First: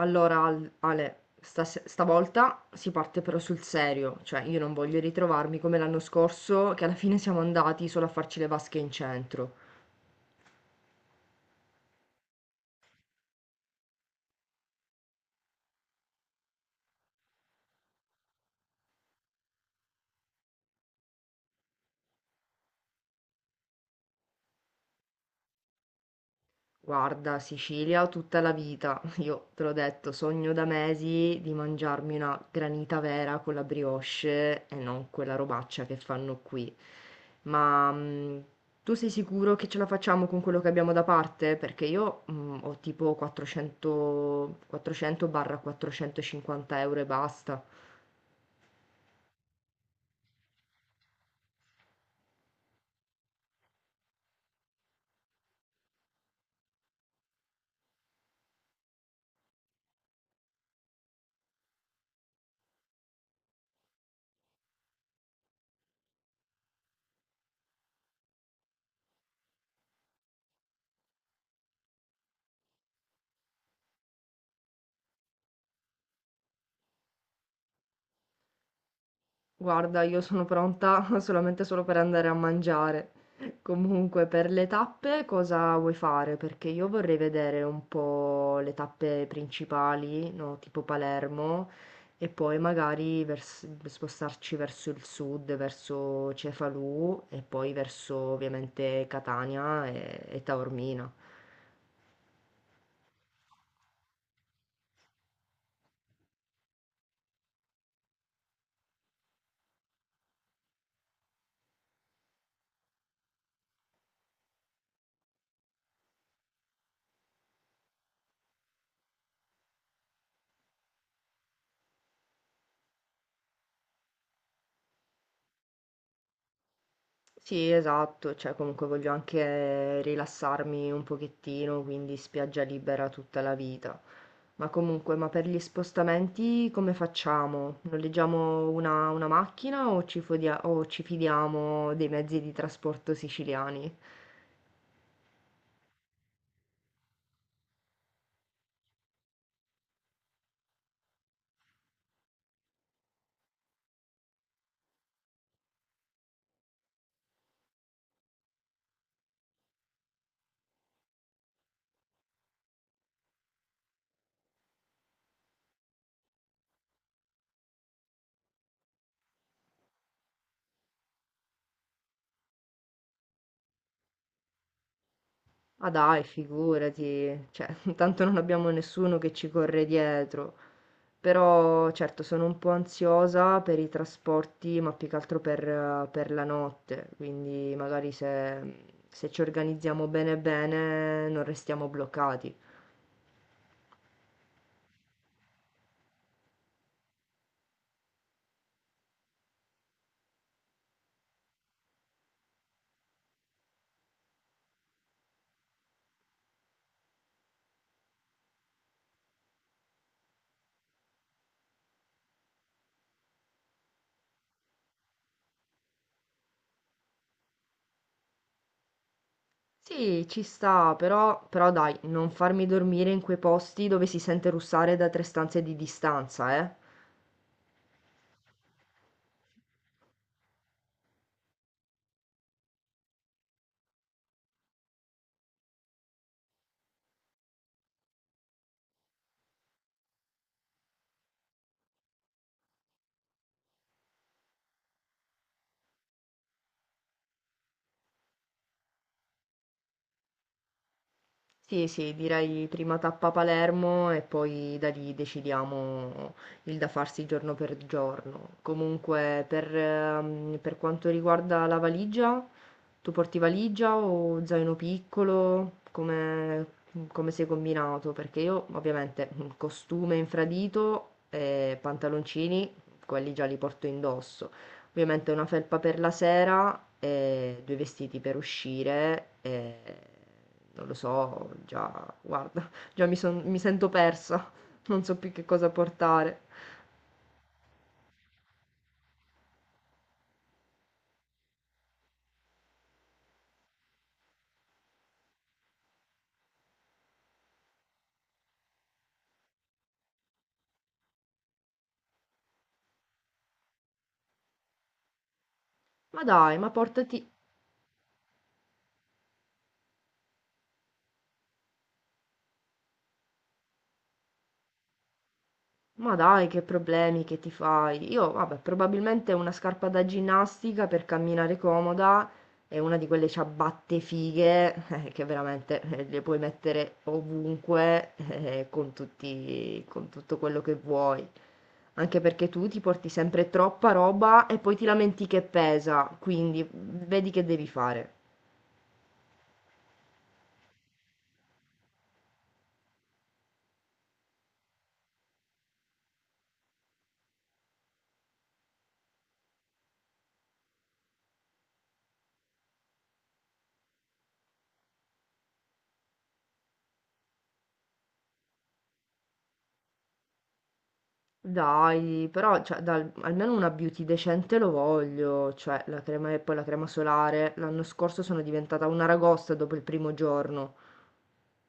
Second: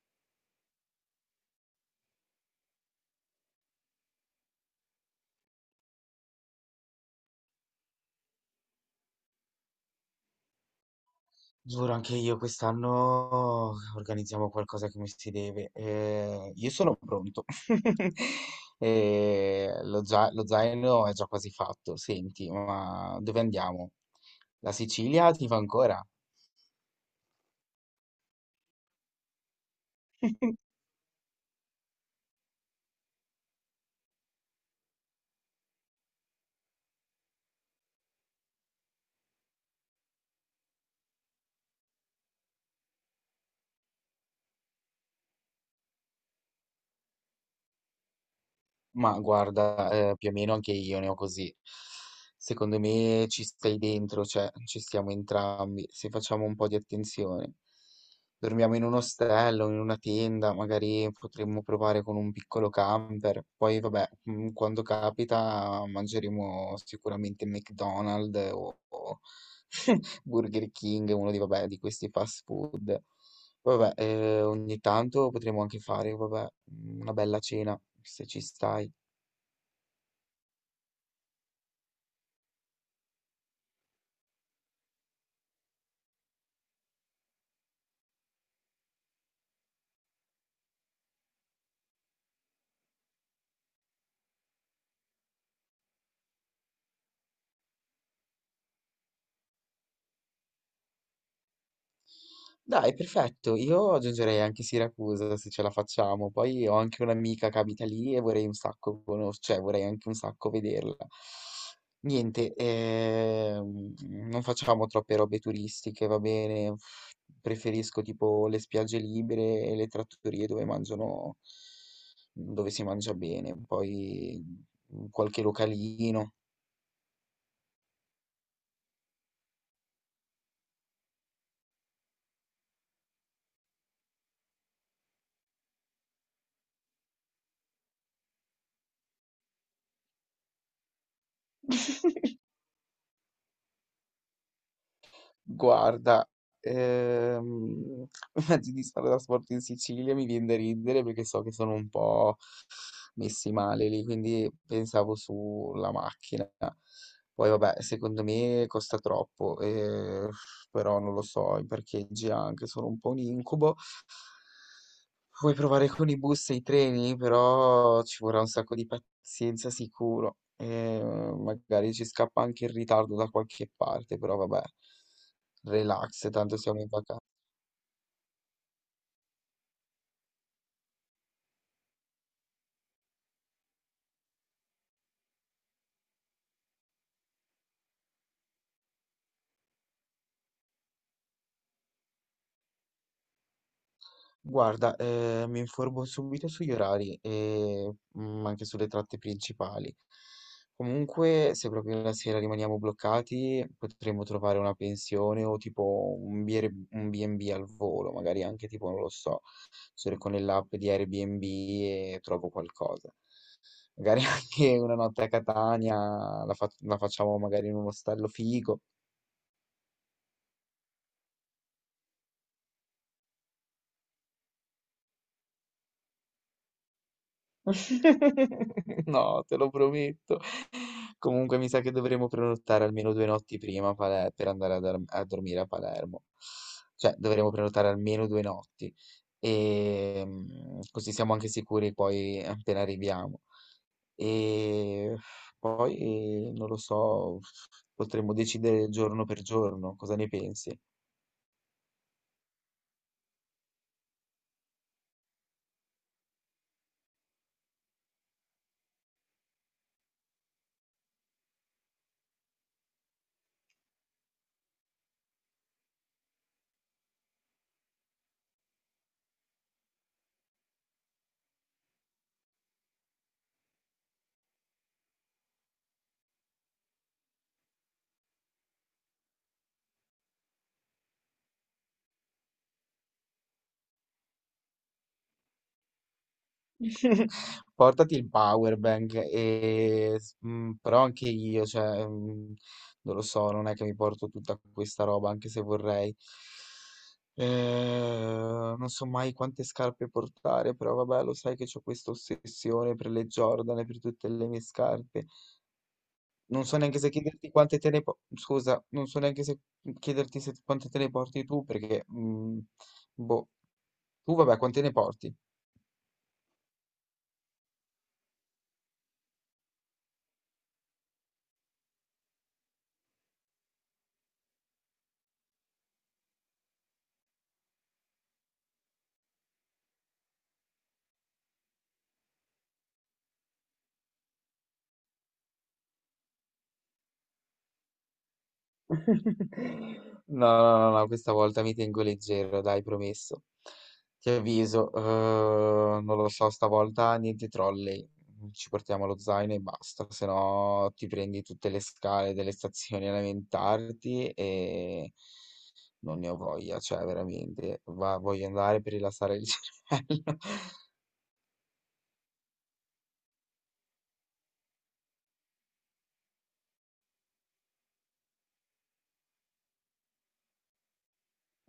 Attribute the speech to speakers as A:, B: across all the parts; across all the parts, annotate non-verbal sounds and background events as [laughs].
A: Allora, Ale, stavolta si parte però sul serio, cioè io non voglio ritrovarmi come l'anno scorso, che alla fine siamo andati solo a farci le vasche in centro.
B: Giuro, anche io quest'anno organizziamo qualcosa come si deve. Io sono pronto. [laughs] Lo zaino è già quasi fatto. Senti, ma dove andiamo? La Sicilia ti va ancora?
A: Guarda, Sicilia tutta la vita. [laughs] Io te l'ho detto, sogno da mesi di mangiarmi una granita vera con la brioche e non quella robaccia che fanno qui. Ma tu sei sicuro che ce la facciamo con quello che abbiamo da parte? Perché io ho tipo 400-450 euro e basta.
B: Ma guarda, più o meno anche io ne ho così. Secondo me ci stai dentro, cioè ci stiamo entrambi, se facciamo un po' di attenzione. Dormiamo in un ostello, in una tenda, magari potremmo provare con un piccolo camper. Poi vabbè, quando capita mangeremo sicuramente McDonald's o [laughs] Burger King, uno di, vabbè, di questi fast food. Poi vabbè, ogni tanto potremmo anche fare, vabbè, una bella cena, se ci stai.
A: Guarda, io sono pronta [laughs] solamente solo per andare a mangiare. Comunque, per le tappe cosa vuoi fare? Perché io vorrei vedere un po' le tappe principali, no? Tipo Palermo, e poi magari spostarci verso il sud, verso Cefalù e poi verso ovviamente Catania e Taormina.
B: Dai, perfetto. Io aggiungerei anche Siracusa se ce la facciamo. Poi ho anche un'amica che abita lì e vorrei un sacco cioè vorrei anche un sacco vederla. Niente, non facciamo troppe robe turistiche, va bene. Preferisco tipo le spiagge libere e le trattorie dove mangiano, dove si mangia bene. Poi qualche localino.
A: Sì, esatto, cioè comunque voglio anche rilassarmi un pochettino, quindi spiaggia libera tutta la vita. Ma comunque, ma per gli spostamenti come facciamo? Noleggiamo una macchina o ci fidiamo dei mezzi di trasporto siciliani?
B: Guarda, ehm, [laughs] mezzi di trasporto in Sicilia mi viene da ridere perché so che sono un po' messi male lì, quindi pensavo sulla macchina. Poi vabbè, secondo me costa troppo, però non lo so, i parcheggi anche sono un po' un incubo. Vuoi provare con i bus e i treni, però ci vorrà un sacco di pazienza sicuro. E magari ci scappa anche in ritardo da qualche parte, però vabbè,
A: Ah dai,
B: relax, tanto siamo in vacanza.
A: figurati, cioè, [laughs] tanto non abbiamo nessuno che ci corre dietro. Però certo sono un po' ansiosa per i trasporti, ma più che altro per la notte, quindi magari se ci organizziamo bene bene non restiamo bloccati.
B: Guarda, mi informo subito sugli orari e anche sulle tratte principali. Comunque, se proprio la sera rimaniamo bloccati, potremmo trovare una pensione o tipo un B&B al volo, magari anche tipo, non lo so, cerco nell'app di Airbnb e trovo qualcosa. Magari [laughs] anche una notte a Catania la facciamo magari in un ostello figo.
A: Sì, ci sta, però, però dai, non farmi dormire in quei posti dove si sente russare da tre stanze di distanza, eh.
B: [laughs] No, te lo prometto. Comunque mi sa che dovremo prenotare almeno due notti prima per andare a dormire a Palermo. Cioè, dovremo prenotare almeno due notti. E così siamo anche sicuri poi appena arriviamo. E poi, non lo so, potremmo decidere giorno per giorno. Cosa ne pensi?
A: Sì, sì, direi prima tappa Palermo e poi da lì decidiamo il da farsi giorno per giorno. Comunque, per quanto riguarda la valigia, tu porti valigia o zaino piccolo? Come, come sei combinato? Perché io ovviamente costume infradito e pantaloncini, quelli già li porto indosso. Ovviamente una felpa per la sera e due vestiti per uscire e non lo so, già, guarda, già mi, mi sento persa, non so più che cosa portare.
B: [laughs] Portati il power bank, però anche io, cioè, non lo so, non è che mi porto tutta questa roba, anche se vorrei. Non so mai quante scarpe portare, però vabbè, lo sai che ho questa ossessione per le Jordan e per tutte le mie scarpe.
A: Ma dai,
B: Non
A: ma
B: so neanche se
A: portati,
B: chiederti quante scusa, non so neanche se chiederti quante te ne porti tu, perché, boh, tu vabbè, quante ne porti?
A: ma dai, che problemi che ti fai? Io, vabbè, probabilmente una scarpa da ginnastica per camminare comoda e una di quelle ciabatte fighe [laughs] che veramente le puoi mettere ovunque con tutti, con tutto quello che vuoi. Anche perché tu ti porti sempre troppa roba e poi ti lamenti che pesa, quindi vedi che devi fare.
B: [laughs] No, no, no, no, questa volta mi tengo leggero, dai, promesso. Ti avviso, non lo so, stavolta niente trolley. Ci portiamo lo zaino e basta, se no ti prendi tutte le scale delle stazioni [laughs] a lamentarti e non ne ho voglia, cioè veramente, voglio andare per rilassare il [laughs] cervello.
A: Dai, però cioè, almeno una beauty decente lo voglio, cioè la crema e poi la crema solare. L'anno scorso sono diventata una ragosta dopo il primo giorno.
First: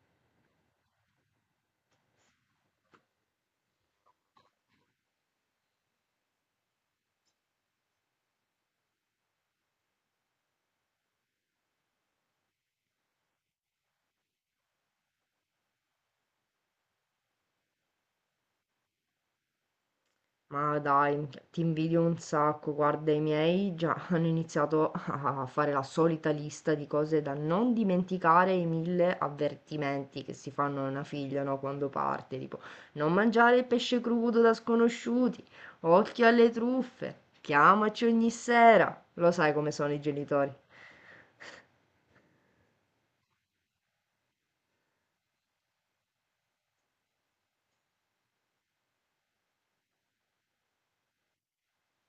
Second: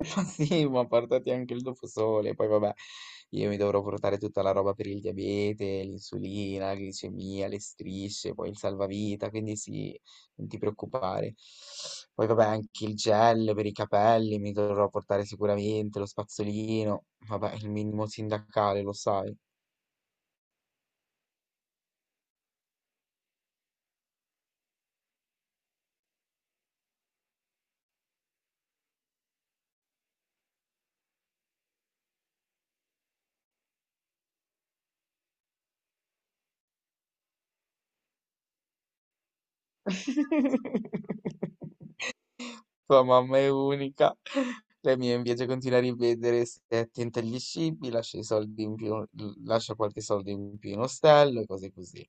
B: Sì, ma portati anche il doposole, poi vabbè, io mi dovrò portare tutta la roba per il diabete, l'insulina, la glicemia, le strisce, poi il salvavita, quindi sì, non ti preoccupare. Poi vabbè, anche il gel per i capelli mi dovrò portare sicuramente, lo spazzolino, vabbè, il minimo sindacale, lo sai.
A: Ma dai, ti invidio un sacco. Guarda, i miei già [laughs] hanno iniziato a fare la solita lista di cose da non dimenticare, i mille avvertimenti che si fanno a una figlia, no, quando parte, tipo non mangiare il pesce crudo da sconosciuti, occhio alle truffe, chiamaci ogni sera. Lo sai come sono i genitori.
B: [laughs] Tua mamma è unica. La mia invece continua a ripetere, se è attenta agli scippi, lascia i soldi in più, lascia qualche soldo in più in ostello e cose così.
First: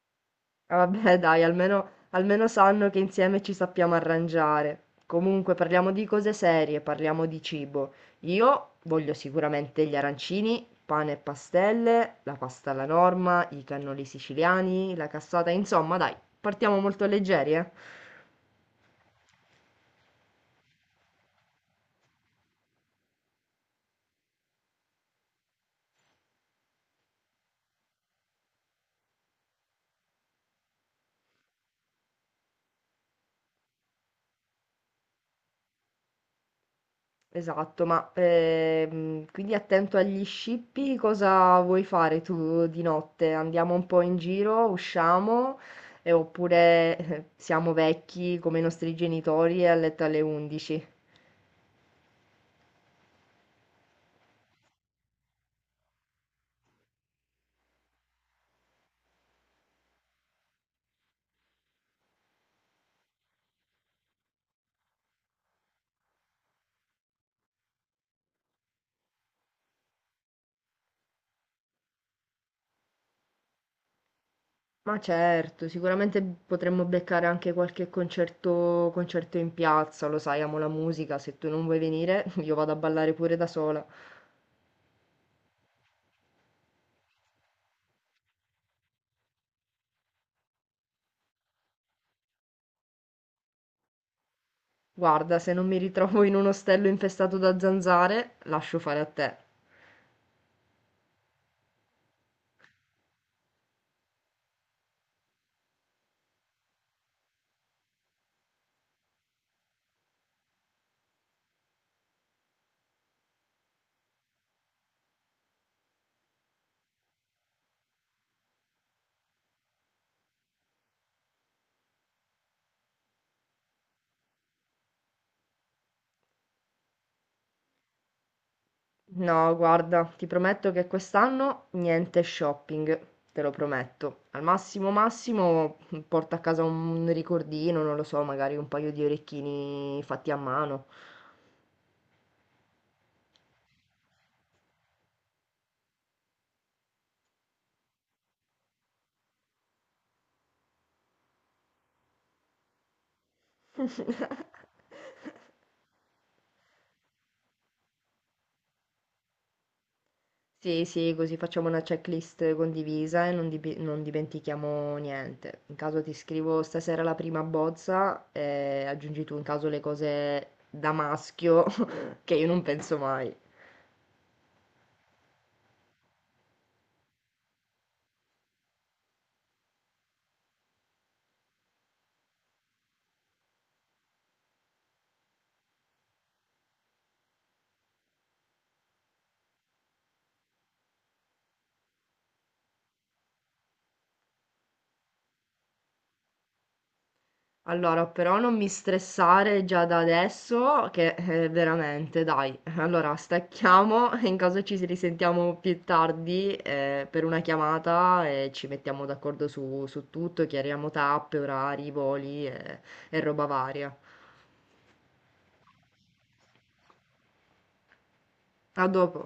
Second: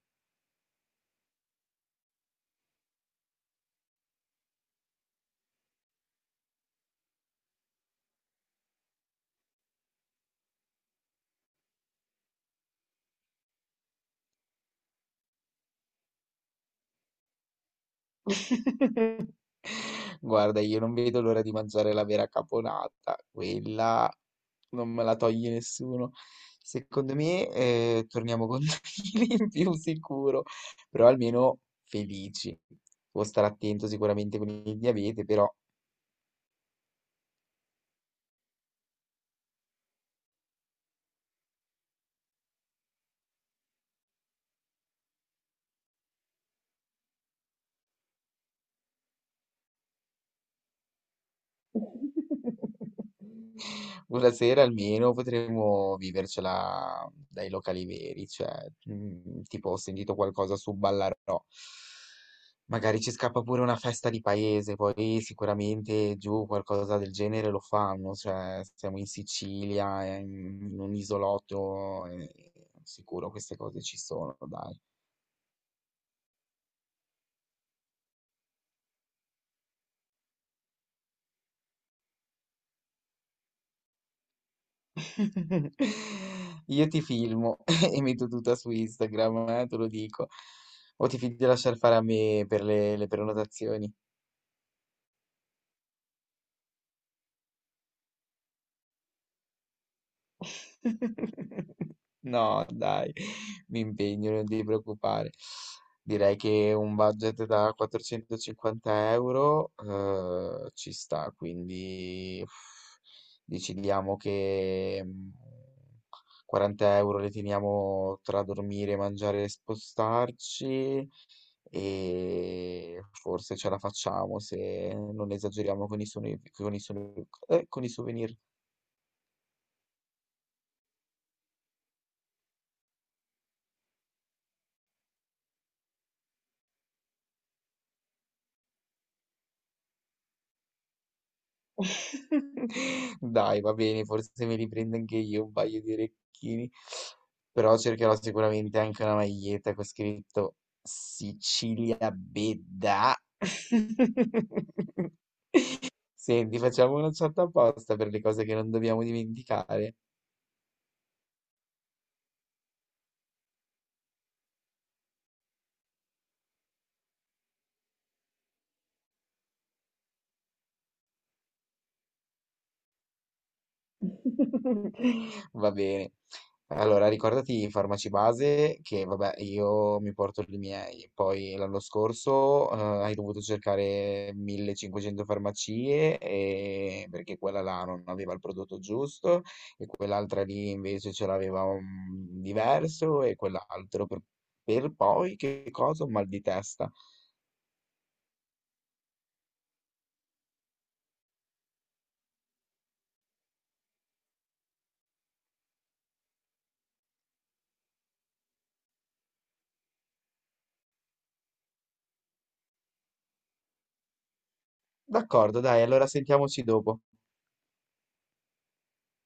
A: Ah, vabbè, [laughs] dai, almeno, almeno sanno che insieme ci sappiamo arrangiare. Comunque, parliamo di cose serie, parliamo di cibo. Io voglio sicuramente gli arancini, pane e pastelle, la pasta alla norma, i cannoli siciliani, la cassata, insomma, dai, partiamo molto leggeri, eh?
B: [laughs] Guarda, io non vedo l'ora di mangiare la vera caponata, quella non me la toglie nessuno. Secondo me, torniamo con [laughs] due chili in più sicuro, però almeno felici. Può stare attento sicuramente con il diabete, però
A: Esatto, ma quindi attento agli scippi, cosa vuoi fare tu di notte? Andiamo un po' in giro, usciamo, e oppure siamo vecchi come i nostri genitori e a letto alle 11?
B: [laughs] una sera almeno potremmo vivercela dai locali veri, cioè, tipo ho sentito qualcosa su Ballarò. Magari ci scappa pure una festa di paese, poi sicuramente giù qualcosa del genere lo fanno, cioè siamo in Sicilia, in un isolotto, sicuro queste cose ci sono, dai.
A: Ma certo, sicuramente potremmo beccare anche qualche concerto, concerto in piazza, lo sai, amo la musica, se tu non vuoi venire [laughs] io vado a ballare pure da sola.
B: [laughs] Io ti filmo [laughs] e metto tutta su Instagram, te lo dico. O ti fidi di lasciar fare a me per le prenotazioni?
A: Guarda, se non mi ritrovo in un ostello infestato da zanzare, lascio fare a te.
B: [laughs] No, dai, mi impegno, non ti preoccupare. Direi che un budget da 450 euro ci sta, quindi uff, decidiamo che 40 euro le teniamo tra dormire, mangiare e spostarci e forse ce la facciamo se non esageriamo con con i souvenir.
A: No, guarda, ti prometto che quest'anno niente shopping, te lo prometto. Al massimo massimo porto a casa un ricordino, non lo so, magari un paio di orecchini fatti a mano.
B: [laughs] Dai, va bene, forse mi riprendo anche io un paio di orecchini, però cercherò sicuramente anche una maglietta con scritto Sicilia Bedda.
A: [laughs]
B: [laughs] Senti, facciamo una chat apposta per le cose che non dobbiamo dimenticare.
A: Sì, sì, così facciamo una checklist condivisa e non dimentichiamo niente. In caso ti scrivo stasera la prima bozza e aggiungi tu in caso le cose da maschio [laughs] che io non penso mai.
B: Va bene. Allora, ricordati i farmaci base che, vabbè, io mi porto i miei. Poi l'anno scorso, hai dovuto cercare 1500 farmacie perché quella là non aveva il prodotto giusto e quell'altra lì invece ce l'aveva un diverso e quell'altro per poi che cosa? Un mal di testa.
A: Allora, però non mi stressare già da adesso, che veramente, dai. Allora, stacchiamo e in caso ci risentiamo più tardi per una chiamata e ci mettiamo d'accordo su tutto, chiariamo tappe, orari, voli e roba varia.
B: D'accordo, dai, allora sentiamoci dopo.
A: A dopo.